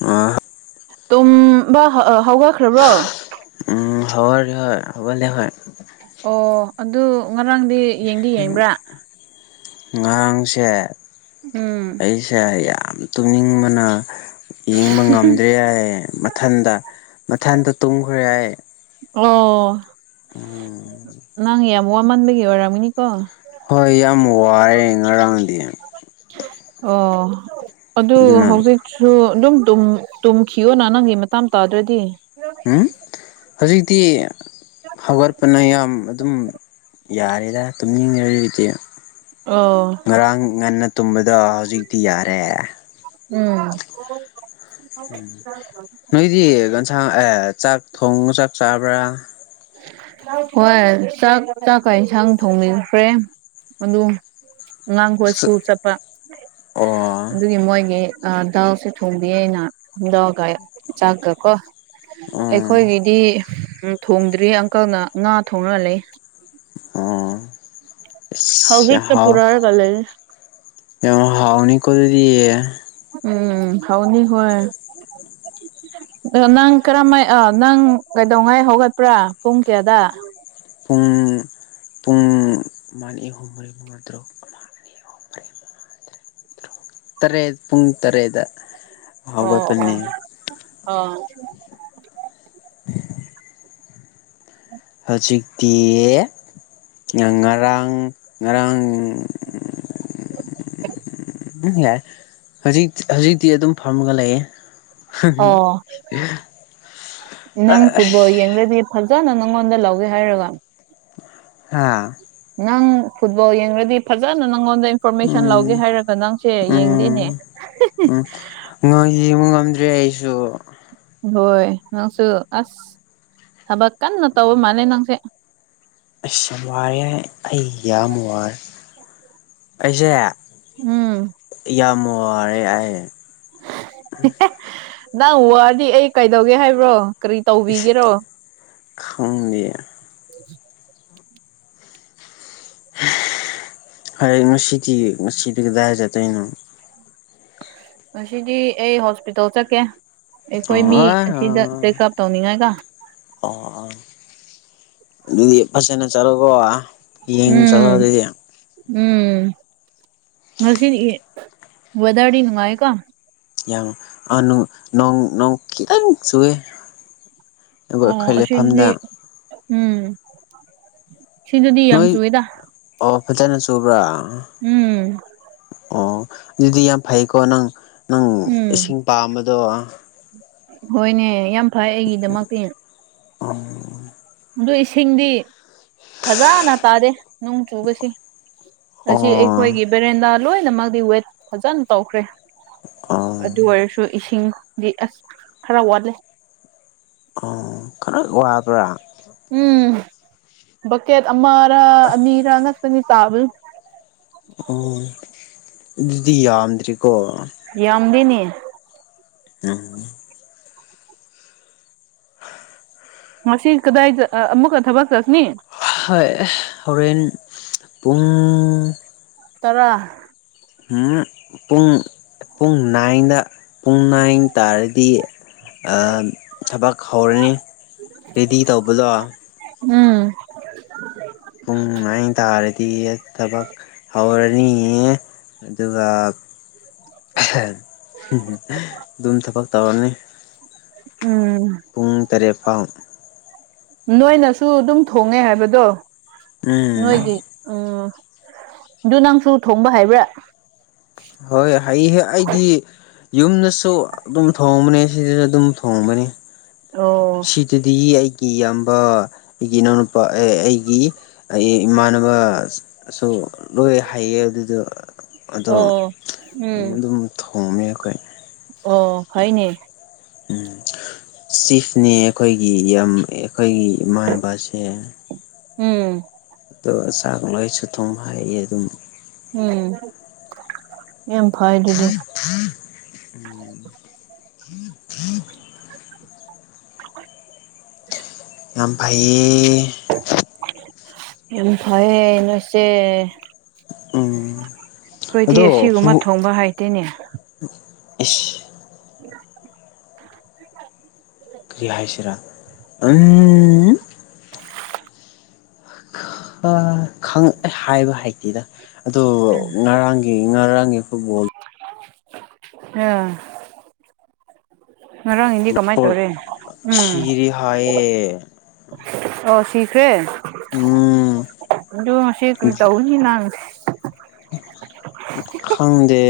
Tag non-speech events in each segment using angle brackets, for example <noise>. ꯑ ꯇꯨꯝꯕ ꯍꯧꯒꯠꯈ꯭ꯔꯕ꯭ꯔꯣ ꯎꯝ ꯍꯧꯒꯠꯂꯦ ꯍꯣꯏ ꯍꯧꯒꯠꯂꯦ ꯍꯣꯏ ꯑꯣ ꯑꯗꯨ ꯉꯔꯥꯡꯗꯤ ꯌꯦꯡꯗꯤ ꯌꯦꯡꯕ꯭ꯔꯥ ꯉꯔꯥꯡꯁꯦ ꯎꯝ ꯑꯩ ꯁꯦ ꯌꯥꯝ ꯇꯨꯝꯅꯤꯡꯕꯅ ꯌꯦꯡꯕ ꯉꯝꯗ꯭ꯔꯦ ꯍꯥꯏꯌꯦ ꯃꯊꯟꯗ ꯃꯊꯟꯗ ꯇꯨꯝꯈ꯭ꯔꯦ ꯍꯥꯏꯌꯦ ꯑꯣ ꯎꯝ ꯅꯪ ꯌꯥꯝ ꯋꯥꯃꯟꯕꯒꯤ ꯑꯣꯏꯔꯝꯒꯅꯤꯀꯣ ꯍꯣꯏ ꯌꯥꯝ ꯋꯥꯔꯦ ꯉꯔꯥꯡꯗꯤ ꯑꯣ ꯑꯗꯨ ꯑꯗꯨꯅ ꯍꯧꯖꯤꯛ ꯁꯨ ꯑꯗꯨꯝ ꯇꯨꯝꯈꯤꯌꯣꯅ ꯅꯪꯒꯤ ꯃꯇꯝ ꯇꯥꯗ꯭ꯔꯗꯤ ꯎꯝ ꯍꯧꯖꯤꯛꯇꯤ ꯍꯧꯒꯠꯄꯅ ꯌꯥꯝ ꯑꯗꯨꯝ ꯌꯥꯔꯦꯗ ꯇꯨꯝꯅꯤꯡ <unintelligible> ꯑꯣ ꯉꯔꯥꯡ ꯉꯟꯅ ꯇꯨꯝꯕꯗꯣ ꯍꯧꯖꯤꯛꯇꯤ ꯌꯥꯔꯦ ꯎꯝ ꯅꯣꯏꯗꯤ ꯀꯟꯁꯥꯡ ꯆꯥꯛ ꯊꯣꯡꯉ ꯆꯥꯛ ꯆꯥꯕ꯭ꯔꯥ ꯍꯣꯏ ꯆꯥꯛ ꯆꯥꯛꯀ ꯏꯟꯁꯥꯡ ꯊꯣꯡꯕꯤꯈ꯭ꯔꯦ ꯑꯗꯨ ꯑꯉꯥꯡꯈ ꯁ꯭ꯀꯨꯜ ꯆꯠꯄ ꯑꯣ ꯑꯗꯨꯒꯤ ꯃꯣꯏꯒꯤ ꯗꯥꯎꯁꯦ ꯊꯣꯡꯕꯤ ꯑꯩꯅꯗꯒ ꯆꯥꯛꯀ ꯀꯣ ꯎꯝ ꯑꯩꯈꯣꯏꯒꯤꯗꯤ ꯊꯣꯡꯗ꯭ꯔꯤ ꯑꯪꯀꯜꯅ ꯉꯥ ꯊꯣꯡꯅ ꯂꯩ ꯑꯣ ꯑ ꯍꯧꯖꯤꯛꯇ ꯄꯨꯔꯛꯑꯒ ꯂꯩ ꯍꯥꯎ ꯍꯥꯎꯅꯤ ꯀꯗꯤ ꯎꯝ ꯍꯥꯎꯅꯤ ꯍꯣꯏ ꯅꯪ ꯀꯔꯝꯥꯏ ꯅꯪ ꯀꯩꯗꯧꯉꯥꯏ ꯍꯧꯒꯠꯄ꯭ꯔꯥ ꯄꯨꯡ ꯀꯌꯥꯗ ꯄꯨꯡ ꯄꯨꯡ ꯃꯥꯅꯤ ꯑꯍꯨꯝ ꯃꯔꯤ ꯃꯨꯇꯔꯨꯛ ꯑꯃ ꯑꯅꯤ ꯑꯨꯝ ꯇꯔꯦꯠ ꯄꯨꯡ ꯇꯔꯦꯠꯗ ꯑꯣ ꯑꯣ ꯑꯣ꯫ ꯍꯧꯖꯤꯛꯇꯤ ꯉꯔꯥꯡ ꯉꯔꯥꯡ ꯎꯝ ꯎꯝ ꯌꯥꯏ ꯍꯧꯖꯤ ꯍꯧꯖꯤꯛꯇꯤ ꯑꯗꯨꯝ ꯐꯝꯃꯒ ꯂꯩꯌꯦ ꯑꯣ ꯅꯪ ꯐꯨꯠꯕꯣꯜ ꯌꯦꯡꯗꯗꯤ ꯐꯖꯅ ꯅꯪꯉꯣꯟꯗ ꯂꯧꯒꯦ ꯍꯥꯏꯔꯒ ꯍꯥꯥ ꯅꯪ ꯐꯨꯠꯕꯣꯜ ꯌꯦꯡꯔꯗꯤ ꯐꯖꯅ ꯅꯪꯉꯣꯟꯗ ꯑꯩ ꯐꯔꯣꯃꯦꯁꯟ ꯂꯧꯒꯦ ꯎꯝ ꯍꯥꯏꯔꯒ ꯅꯪꯁꯦ ꯌꯦꯡꯗꯦꯅꯦ ꯍꯦꯍꯦ꯫ ꯥ ꯌꯦꯡꯕ ꯉꯝꯗ꯭ꯔꯦ ꯑꯩꯁꯨ ꯍꯣꯏ ꯅꯪꯁꯨ ꯑꯁ ꯊꯕꯛ ꯀꯟꯅ ꯇꯧꯋ ꯃꯥꯜꯂꯦ ꯅꯪꯁꯦ ꯑꯩꯁ ꯌꯥꯝ ꯋꯥꯔꯦ ꯑꯩ ꯌꯥꯝ ꯋꯥꯔꯦ ꯑꯩꯁꯦ ꯎꯝ ꯌꯥꯝ ꯋꯥꯔꯦ ꯍꯥꯏꯦ ꯅꯪ ꯋꯥꯔꯗꯤ ꯑꯩ ꯀꯩꯗꯧꯒꯦ ꯍꯥꯏꯕ꯭ꯔꯣ ꯀꯔꯤ ꯇꯧꯕꯤꯒꯦꯔꯣ ꯈꯪꯗꯤꯌꯦ꯫ ꯍꯅ ꯁꯤꯇ ꯁꯇꯒꯗꯔ ꯇꯣꯏꯅ ꯉꯁꯤꯗꯤ ꯑꯩ ꯍꯣꯁꯄꯤꯇꯥꯜ ꯆꯠꯀꯦ ꯑꯩꯈꯣꯏ ꯃꯤ ꯑꯁꯤꯗ ꯑꯣ ꯆꯦꯛꯑꯞ ꯇꯧꯅꯤꯡꯉꯥꯏꯒ꯫ ꯑꯣ ꯑꯗꯨꯗꯤ ꯐꯖꯅ ꯆꯂꯣꯀꯣ ꯎꯝ ꯎꯝ ꯉꯁꯤ ꯏ ꯋꯦꯗꯔꯗꯤ ꯅꯨꯡꯉꯥꯏꯀꯣ ꯌꯥꯝ ꯈꯤꯇꯪ ꯆꯨꯑꯦ ꯑꯣ ꯑꯁꯤꯗꯤ ꯎꯝ ꯁꯤꯗꯗꯤ ꯌꯥꯝ ꯅꯣꯏ ꯆꯨꯏꯌꯦꯗꯥ꯫ ꯑꯣ ꯐꯖꯅ ꯆꯨꯕ꯭ꯔꯥ ꯎꯝ꯫ ꯑꯣ ꯑꯗꯨꯗꯤ ꯌꯥꯝ ꯐꯩꯀꯣ ꯅꯪ ꯅꯪ ꯎꯝ ꯏꯁꯤꯡ ꯄꯥꯝꯕꯗꯣ ꯍꯣꯏꯅꯦ ꯌꯥꯝ ꯐꯩ ꯑꯩꯒꯤꯗꯃꯛꯇꯤ ꯑꯣꯝ ꯑꯗꯨ ꯏꯁꯤꯡꯗꯤ ꯐꯖꯅ ꯇꯥꯗꯦ ꯅꯣꯡ ꯆꯨꯕꯁꯤ ꯉꯁꯤ ꯑꯌꯨꯛ꯫ ꯑꯣ ꯑꯩꯈꯣꯏꯒꯤ ꯕꯦꯔꯦꯟꯗꯥ ꯂꯣꯏꯅꯃꯛꯗꯤ ꯋꯦꯠ ꯐꯖꯅ ꯇꯧꯈ꯭ꯔꯦ ꯑꯗꯨ ꯑꯣ ꯑꯣꯏꯔꯁꯨ ꯏꯁꯤꯡꯗꯤ ꯑꯁ ꯈꯔ ꯋꯥꯠꯂꯦ ꯑꯣ ꯈꯔ ꯋꯥꯕ꯭ꯔꯥ ꯎꯝ ꯕꯛꯀꯦꯠ ꯑꯃꯔ ꯑꯅꯤꯔ ꯉꯅꯤ ꯆꯥꯕꯜ ꯑꯣ ꯑꯗꯨꯗꯤ ꯌꯥꯝꯗ꯭ꯔꯤꯀꯣ ꯌꯥꯝꯗꯦꯅꯦ꯫ ꯅꯪ ꯃꯁꯤ ꯀꯗꯥꯏꯗ ꯑꯃꯨꯛꯀ ꯊꯕꯛ ꯆꯠꯁꯤꯅꯤ ꯍꯣꯏ ꯍꯣꯔꯦꯟ ꯄꯨꯡ ꯇꯔꯥ ꯄꯨꯡ ꯄꯨꯡ ꯅꯥꯏꯟꯗ ꯄꯨꯡ ꯅꯥꯏꯟ ꯇꯥꯔꯗꯤ ꯊꯕꯛ ꯍꯧꯔꯅꯤ ꯔꯦꯗꯤ ꯇꯧꯕꯗꯣ ꯎꯝ <unintelligible> ꯄꯨꯡ ꯅꯥꯏꯟ ꯇꯥꯔꯗꯤ ꯊꯕꯛ ꯍꯧꯔꯅꯤ꯫ ꯑꯗꯨꯒ ꯝ ꯊꯥꯄꯛ ꯇꯥꯔꯅꯤ ꯎꯝ ꯄꯨꯡ ꯇꯔꯦꯠ ꯐꯥꯎ ꯅꯣꯏꯅꯁꯨ ꯑꯗꯨꯝ ꯊꯣꯡꯉꯦ ꯍꯥꯏꯕꯗꯣ ꯎꯝ ꯅꯣꯏꯗꯤ ꯎꯝ ꯑꯗꯨ ꯅꯪꯁꯨ ꯊꯣꯡꯕ ꯍꯥꯏꯕ꯭ꯔꯥ ꯍꯣꯏ ꯍ ꯑꯩꯗꯤ ꯌꯨꯝꯗꯁꯨ ꯑꯗꯨꯝ ꯊꯣꯡꯕꯅꯤ ꯁꯤꯗꯁꯨ ꯑꯗꯨꯝ ꯊꯣꯡꯕꯅꯤ꯫ ꯑꯣ ꯁꯤꯗꯗꯤ ꯑꯩꯒꯤ ꯏꯌꯥꯝꯕ ꯑꯩꯒꯤ ꯏꯅꯥꯎꯅꯨꯄꯥ ꯑꯩꯒꯤ ꯑꯩ ꯏꯃꯥꯟꯅꯕ ꯁꯨ ꯂꯣꯏ ꯍꯩꯌꯦ ꯑꯗꯨꯗꯣ ꯑꯗꯣ ꯑꯣ ꯎꯝ ꯑꯗꯨꯝ ꯊꯣꯡꯉ ꯑꯩꯈꯣꯏ ꯑꯣ ꯐꯩꯅꯦ꯫ ꯎꯝ ꯆꯤꯐꯅꯦ ꯑꯩꯈꯣꯏꯒꯤ ꯌꯥꯝ ꯑꯩꯈꯣꯏꯒꯤ ꯏꯃꯥꯟꯅꯕꯁꯦ ꯎꯝ ꯑꯗꯣ ꯆꯥꯛ ꯂꯣꯏꯁꯨ ꯊꯨꯝ ꯍꯥꯏꯌꯦ ꯑꯗꯨꯝ ꯎꯝ ꯌꯥꯝꯦꯝ ꯐꯥꯏꯗꯨꯗꯤ ꯍꯝ ꯎꯝ <inaudible> <unintelligible> ꯑꯐꯥꯏ ꯌꯥꯝ ꯐꯩꯌꯦ ꯅꯣꯏꯁꯦ꯫ ꯎꯝ ꯑꯩꯈꯣꯏꯗꯤ ꯑꯁꯤꯒꯨꯝꯕ ꯊꯣꯡꯕ ꯍꯥꯏꯇꯦꯅꯦ ꯑ <unintelligible> ꯀ꯭ꯔꯤ ꯍꯥꯏꯁꯤꯔꯥ ꯎꯝ ꯑ ꯈꯪ ꯍꯥꯏꯕ ꯍꯩꯇꯦꯗ ꯑꯗꯣ ꯉꯔꯥꯡꯒꯤ ꯉꯔꯥꯡꯒꯤ ꯐꯨꯠꯕꯣꯜ ꯑ ꯉꯔꯥꯡꯗꯤ ꯀꯃꯥꯏ ꯄꯣꯔꯠ ꯇꯧꯔꯦ ꯎꯝ ꯁꯤꯔꯦ ꯍꯥꯏꯌꯦ ꯑꯣ ꯁꯤꯈ꯭ꯔꯦ ꯎꯝ ꯑꯗꯨ ꯉꯁꯤ ꯀ꯭ꯔꯤ ꯇꯧꯒꯅꯤ ꯅ ꯈꯪꯗꯦ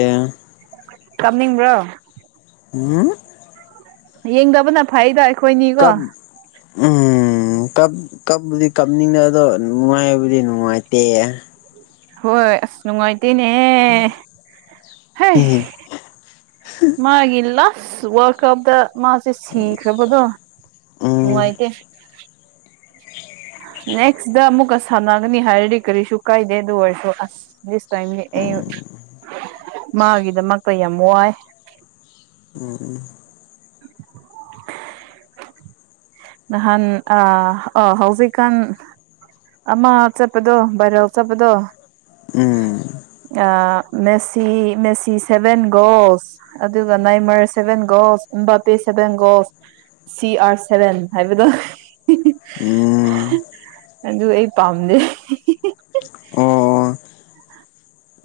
ꯀꯞꯅꯤꯡꯕ꯭ꯔꯣ ꯎꯝ ꯌꯦꯡꯗꯕꯅ ꯐꯩꯗ ꯑꯩ ꯀꯞ ꯎꯝ ꯎꯝ ꯀꯞꯄꯗꯤ ꯀꯞꯅꯤꯡꯗ ꯑꯗꯣ ꯅꯨꯡꯉꯥꯏꯕꯨꯗꯤ ꯅꯨꯡꯉꯥꯏꯇꯦ ꯍꯣꯏ ꯑꯁ ꯅꯨꯡꯉꯥꯏꯇꯦꯅꯦ ꯍꯦ ꯍꯩ ꯃꯥꯒꯤ ꯂꯥꯁ ꯋꯥꯔꯜ ꯀꯞꯇ ꯃꯥꯁꯦ ꯁꯤꯈ꯭ꯔꯕꯗꯣ꯫ ꯎꯝ ꯅꯨꯡꯉꯥꯏꯇꯦ ꯅꯦꯛꯁꯇ ꯑꯃꯨꯛꯀ ꯁꯥꯟꯅꯒꯅꯤ ꯍꯥꯏꯔꯗꯤ ꯀꯔꯤꯁꯨ ꯀꯥꯏꯗꯦ ꯑꯗꯨ ꯑꯣꯏꯔꯁꯨ ꯑꯁ ꯗꯤꯁ ꯇꯥꯏꯝ ꯑꯩ ꯎꯝ ꯃꯥꯒꯤꯗꯃꯛꯇ ꯌꯥꯝ ꯋꯥꯏ <unintelligible> <inaudible> ꯅꯍꯥꯟ ꯑ ꯑꯣ ꯍꯧꯖꯤꯛꯀꯥꯟ ꯑꯃꯞ ꯆꯠꯄꯗꯣ ꯚꯥꯏꯔꯥꯎ ꯆꯠꯄꯗꯣ ꯎꯝ ꯑ ꯃꯦꯁꯤ ꯃꯦꯁꯤ ꯁꯚꯦꯟꯒꯣꯁ ꯑꯗꯨꯒꯒ ꯅꯏ ꯃꯔ ꯁꯦꯕꯦꯟꯒꯣ ꯏꯕꯥꯄꯦ ꯁꯚꯦꯟꯒꯣꯐ ꯁꯤ ꯑꯥꯔ ꯁꯚꯦꯟ ꯍꯥꯏꯕꯗꯣ ꯎꯝ ꯑꯗꯨ ꯑꯩ ꯄꯥꯝꯗꯦ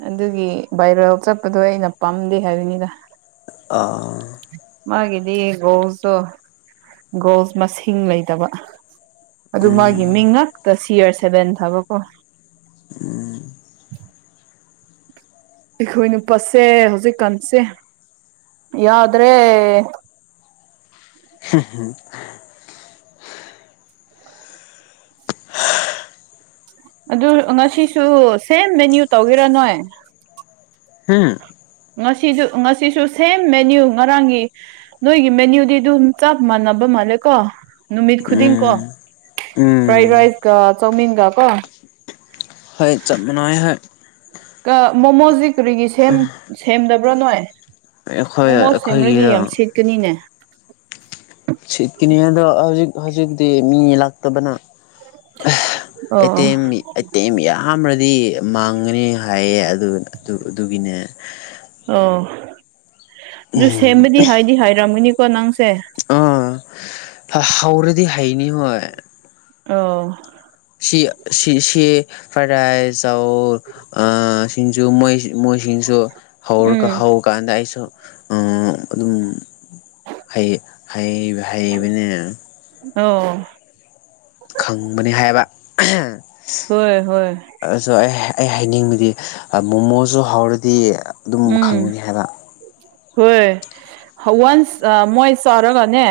ꯑꯗꯨꯒꯤ ꯕꯥꯏꯔꯦꯜ ꯆꯠꯄꯗꯣ ꯑꯩꯅ ꯄꯥꯝꯗꯦ ꯍꯥꯏꯕꯅꯤꯗ ꯑꯥ ꯃꯥꯒꯤꯗꯤ ꯒꯣꯜꯁꯇꯣ ꯒꯣꯜꯁ ꯃꯁꯤꯡ ꯂꯩꯇꯕ ꯑꯗꯨ ꯃꯥꯒꯤ ꯃꯤꯡ ꯉꯛꯇ ꯁꯤꯌꯥꯔ ꯁꯦꯚꯦꯟ ꯊꯥꯕꯀꯣ ꯑꯩꯈꯣꯏ ꯅꯨꯄꯥꯁꯦ ꯍꯧꯖꯤꯛꯀꯥꯟꯁꯦ ꯌꯥꯗ꯭ꯔꯦ <unintelligible> ꯑꯗꯨꯔ ꯉꯁꯤꯁꯨ ꯁꯦꯝ ꯃꯦꯅ꯭ꯌꯨ ꯇꯧꯒꯦꯔꯥ ꯅꯣꯏ ꯉꯁꯤꯁꯨ-ꯉꯁꯤꯁꯨ ꯁꯦꯝ ꯃꯦꯅ꯭ꯌꯨ ꯉꯔꯥꯡꯒꯤ ꯅꯣꯏꯒꯤ ꯃꯦꯅ꯭ꯌꯨꯗꯤ ꯑꯗꯨꯝ ꯆꯞ ꯃꯥꯟꯅꯕ ꯃꯥꯜꯂꯦꯀꯣ ꯅꯨꯃꯤꯠ ꯈꯨꯗꯤꯡ ꯀꯣ꯫ ꯐ꯭ꯔꯥꯏ ꯔꯥꯏꯁꯀꯤ ꯆꯧ ꯃꯤꯟꯒ ꯀꯣ ꯍꯣꯏ ꯆꯞ ꯃꯅꯥꯏ ꯍꯣꯏ ꯀꯤ ꯃꯣꯃꯣꯖꯤ ꯀꯔꯤꯒꯤ ꯁꯦꯝ-ꯁꯦꯝꯗꯕ꯭ꯔꯥ ꯅꯣꯏ ꯑꯩꯈꯣꯏ ꯃꯣꯃꯣ ꯁꯦꯝꯔꯗꯤ ꯑꯩꯈꯣꯏꯒꯤꯗ ꯌꯥꯝ ꯁꯤꯠꯀꯅꯤꯅꯦ ꯁꯤꯠꯀꯤꯅꯤꯗꯣ ꯍꯧꯖꯤꯛ ꯍꯧꯖꯤꯛꯇꯤ ꯃꯤ ꯂꯥꯛꯇꯕꯅ꯫ ꯑꯦꯇ ꯑꯣ ꯑꯇꯦꯝ ꯌꯥꯝ꯭ꯔꯗꯤ ꯃꯥꯡꯒꯅꯤ ꯍꯥꯏꯌꯦ ꯑꯗꯨ ꯑꯗꯨꯒꯤꯅꯦ ꯑꯣ ꯑꯗꯨ ꯁꯦꯝꯕꯗꯤ ꯍꯥꯏꯗꯤ ꯍꯥꯏꯔꯝꯒꯅꯤꯀꯣ ꯅꯪꯁꯦ ꯍ ꯍꯧꯔꯗꯤ ꯍꯩꯅꯤ ꯍꯣꯏ ꯑ ꯁꯤ-ꯁꯤ-ꯁꯤ ꯐ꯭ꯔꯥꯏ ꯔꯥꯏꯁ ꯆꯧ ꯑꯥ ꯁꯤꯡꯖꯨ ꯃꯣꯏ ꯃꯣꯏꯁꯤꯡꯁꯨ ꯍꯧꯔꯥꯒ ꯎꯝ ꯍꯧ ꯀꯥꯟꯗ ꯑꯩꯁꯨ ꯑꯗꯨꯝ ꯍꯥꯏꯕ ꯍꯥꯏꯩꯕꯅꯦ ꯑꯣ ꯈꯪꯕꯅꯦ ꯍꯥꯏꯕ ꯍꯣꯏ-ꯍꯣꯏ ꯑꯥꯁꯣ ꯑꯩ-ꯑꯩ ꯍꯥꯏꯅꯤꯡꯕꯗꯤ ꯃꯣꯃꯣꯁꯨ ꯍꯧꯔꯥꯗꯤ ꯑꯗꯨꯝ ꯎꯝ ꯈꯪꯒꯅꯤ ꯍꯥꯏꯕ ꯍꯣꯏ ꯋꯥꯟꯁ ꯃꯣꯏ ꯆꯥꯎꯧꯔꯒꯅꯦ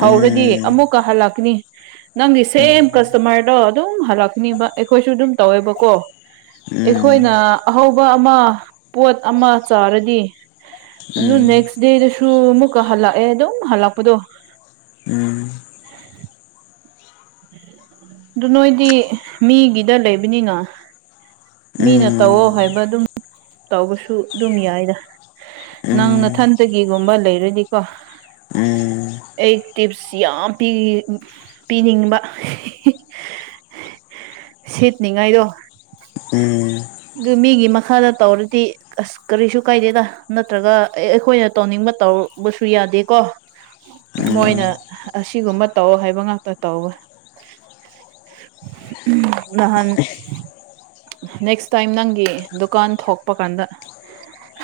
ꯍꯧꯔꯗꯤ ꯎꯝ ꯑꯃꯨꯛꯀ ꯍꯜꯂꯛꯀꯅꯤ ꯅꯪꯒꯤ ꯁꯦꯝ ꯎꯝ ꯀꯁꯇꯃꯔꯗꯣ ꯑꯗꯨꯝ ꯍꯜꯂꯛꯀꯅꯤꯕ ꯑꯩꯈꯣꯏꯁꯨ ꯑꯗꯨꯝ ꯇꯧꯋꯦꯕꯀꯣ꯫ ꯎꯝ ꯑꯩꯈꯣꯏꯅ ꯑꯍꯧꯕ ꯑꯃ ꯄꯣꯠ ꯑꯃ ꯆꯥꯔꯥꯗꯤ ꯑꯗꯨ ꯎꯝ ꯅꯦꯛꯁ ꯗꯦꯗꯁꯨ ꯑꯃꯨꯛꯀ ꯍꯜꯂꯛꯑꯦ ꯑꯗꯨꯝ ꯍꯜꯂꯛꯄꯗꯣ ꯑꯗꯨ ꯅꯣꯏꯗꯤ ꯃꯤꯒꯤꯗ ꯂꯩꯕꯅꯤꯅ ꯎꯝ ꯃꯤꯅ ꯇꯧꯋꯣ ꯍꯥꯏꯕ ꯑꯗꯨꯝ ꯇꯧꯕꯁꯨ ꯑꯗꯨꯝ ꯌꯥꯏꯗ ꯅꯪ ꯎꯝ ꯅꯊꯟꯇꯒꯤꯒꯨꯝꯕ ꯂꯩꯔꯗꯤꯀꯣ ꯎꯝ ꯑꯩ ꯇꯤꯞꯁ ꯌꯥꯝ ꯄꯤ- ꯄꯤꯅꯤꯡꯕ ꯁꯤꯠꯅꯤꯉꯥꯏꯗꯣ ꯎꯝ ꯗꯨ ꯃꯤꯒꯤ ꯃꯈꯥꯗ ꯇꯧꯔꯗꯤ ꯑꯁ ꯀꯔꯤꯁꯨ ꯀꯥꯏꯗꯦꯗ ꯅꯠꯇ꯭ꯔꯥꯒ ꯑꯩ-ꯑꯈꯣꯏꯅ ꯇꯧꯅꯤꯡꯕ ꯇꯧꯕꯁꯨ ꯌꯥꯗꯦꯀꯣ ꯎꯝ ꯃꯣꯏꯅ ꯑꯁꯤꯒꯨꯝꯕ ꯇꯧ ꯍꯥꯏꯕ ꯉꯥꯛꯇ ꯇꯧꯕ ꯎꯝ ꯅꯍꯥꯟ ꯅꯦꯛꯁ ꯇꯥꯏꯝ ꯅꯪꯒꯤ ꯗꯨꯀꯥꯟ ꯊꯣꯛꯄ ꯀꯥꯟꯗ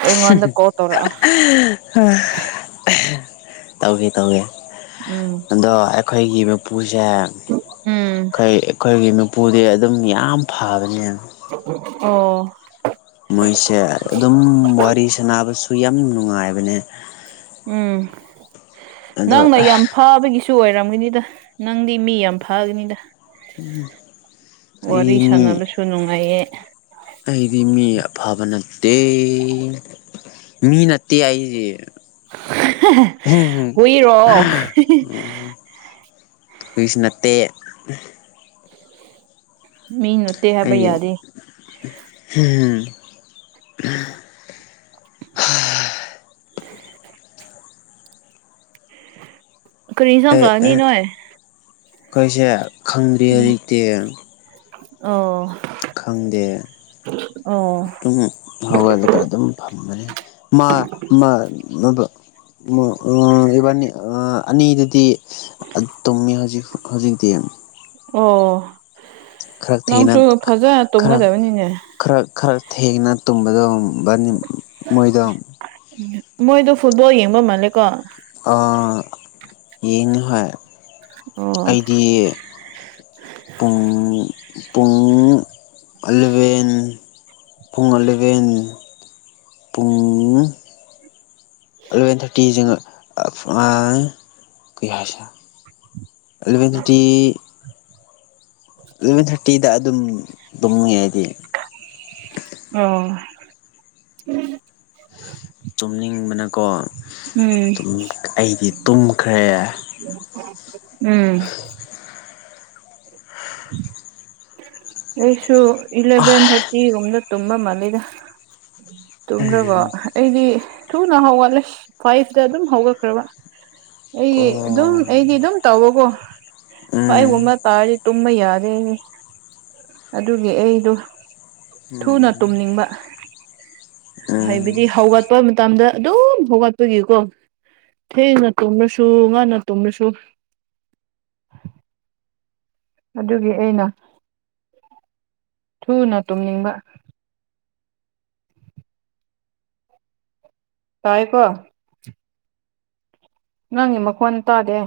ꯑꯩꯉꯣꯟꯗ ꯀꯣꯜ ꯇꯎꯔꯛꯑꯣ <unintelligible> ꯇꯧꯒꯦ-ꯇꯧꯒꯦ ꯎꯝ ꯑꯗꯣ ꯑꯩꯈꯣꯏꯒꯤ ꯃꯄꯨꯁꯦ ꯎꯝ ꯑꯩꯈꯣꯏ ꯑꯩꯈꯣꯏꯒꯤ ꯃꯄꯨꯗꯤ ꯑꯗꯨꯝ ꯌꯥꯝ ꯐꯕꯅꯦꯅ ꯑꯣ ꯃꯣꯏꯁꯦ ꯑꯗꯨꯝ ꯋꯥꯔꯤ ꯁꯥꯟꯅꯕꯁꯨ ꯌꯥꯝ ꯅꯨꯡꯉꯥꯏꯕꯅꯦ ꯎꯝ ꯑꯗꯣ ꯅꯪꯅ ꯌꯥꯝ ꯐꯥꯕꯒꯤꯁꯨ ꯑꯣꯏꯔꯝꯒꯅꯤꯗ ꯅꯪꯗꯤ ꯃꯤ ꯌꯥꯝ ꯐꯥꯒꯅꯤꯗ ꯋꯥꯔꯤ ꯑꯩ ꯃꯤ ꯁꯥꯟꯅꯕꯁꯨ ꯅꯨꯡꯉꯥꯏꯌꯦ ꯑꯩꯗꯤ ꯃꯤ ꯑꯐꯕ ꯅꯠꯇꯦ ꯃꯤ ꯅꯠꯇ ꯑꯩꯗꯤ ꯍꯨꯏꯔꯣ <unintelligible> ꯍꯨꯏꯁꯨ ꯅꯠꯇꯦ ꯃꯤꯅ ꯑꯩ <inaudible> ꯀ꯭ꯔꯤ ꯏꯟꯁꯥꯡ ꯑꯦ ꯆꯥꯅꯤ ꯅꯣꯏ ꯑꯩꯈꯣꯏꯁꯦ ꯈꯪꯗ꯭ꯔꯤ ꯍꯧꯖꯤꯛꯇꯤ ꯑꯣ ꯈꯪꯗꯦ ꯑꯣ ꯑꯗꯨꯝ ꯍꯧꯒꯜꯂꯒ ꯑꯗꯨꯝ ꯐꯝꯕꯅꯤ ꯃꯥ ꯃ ꯏꯕꯥꯟꯅꯤ ꯑꯅꯤꯗꯨꯗꯤ ꯇꯨꯝꯃꯤ ꯍꯧꯖꯤꯛ ꯍꯧꯖꯤꯛꯇꯤ ꯑꯣ ꯈꯔ ꯊꯦꯡꯅ ꯅꯪꯁꯨ ꯐꯖ ꯈꯔ ꯇꯨꯝꯒꯗꯕꯅꯤꯅꯦ ꯈꯔ ꯈꯔ ꯊꯦꯡꯅ ꯇꯨꯝꯕꯗꯣ ꯕꯟ ꯃꯣꯏꯗꯣ ꯎ ꯃꯣꯏꯗꯣ ꯐꯨꯠꯕꯣꯜ ꯌꯦꯡꯕ ꯃꯥꯜꯂꯦꯀꯣ ꯌꯦꯡꯉꯦ ꯍꯣꯏ ꯑꯣ ꯑꯩꯗꯤ ꯄꯨꯡ-ꯄꯨꯡ ꯑꯂꯚꯦꯟ ꯄꯨꯡ ꯑꯂꯕꯦꯟ ꯄꯨꯡ ꯏꯂꯦꯚꯦꯟ ꯊꯥꯔꯇꯤ ꯀꯩꯍꯥꯏꯁꯤꯔꯥ꯫ ꯑꯦꯂꯚꯦꯟ ꯊꯔꯇꯤ ꯑꯦꯂꯚꯦꯟ ꯊꯥꯔꯇꯤꯗ ꯑꯗꯨꯝ ꯇꯝꯉꯦ ꯑꯩꯗꯤ ꯑ ꯇꯨꯝꯅꯤꯡꯕꯅꯀꯣ ꯎꯝ ꯑꯩꯗꯤ ꯇꯨꯝꯈ꯭ꯔꯦ ꯎꯝ ꯑꯩꯁꯨ ꯑꯣ ꯏꯂꯚꯦꯟ ꯊꯥꯔꯇꯤꯒꯨꯝꯗ ꯇꯨꯝꯕꯥ ꯃꯥꯜꯂꯤꯗ ꯇꯨꯝꯈ꯭ꯔꯕꯣ ꯑꯩꯗꯤ ꯊꯨꯅ ꯍꯧꯒꯠꯂꯦ ꯐ꯭ꯋꯥꯥꯏꯚꯇ ꯑꯗꯨꯝ ꯍꯧꯒꯠꯈ꯭ꯔꯕ ꯑꯩꯒꯤ ꯑꯗꯨꯝ ꯑꯩꯒꯤ ꯑꯗꯨꯝ ꯇꯧꯕꯀꯣ ꯐꯥꯏꯒꯨꯝꯕ ꯎꯝ ꯇꯥꯔꯤ ꯇꯨꯝꯕ ꯌꯥꯗꯦ ꯑꯩꯗꯤ ꯑꯗꯨꯒꯤ ꯑꯩꯗꯣ ꯊꯨꯅ ꯎꯝ ꯇꯨꯝꯅꯤꯡꯕ ꯎꯝ ꯍꯥꯏꯕꯗꯤ ꯍꯧꯒꯠꯄ ꯃꯇꯝꯗ ꯑꯗꯨꯝ ꯍꯧꯒꯠꯄꯒꯤꯀꯣ ꯊꯦꯡꯅ ꯇꯨꯝꯔꯁꯨ ꯉꯟꯅ ꯇꯨꯝꯔꯁꯨ ꯑꯗꯨꯒꯤ ꯑꯩꯅ ꯊꯨꯅ ꯇꯨꯝꯅꯤꯡꯕ ꯇꯥꯏꯌꯦ ꯀꯣ ꯅꯪꯒꯤ ꯃꯈꯣꯟ ꯇꯥꯗꯦ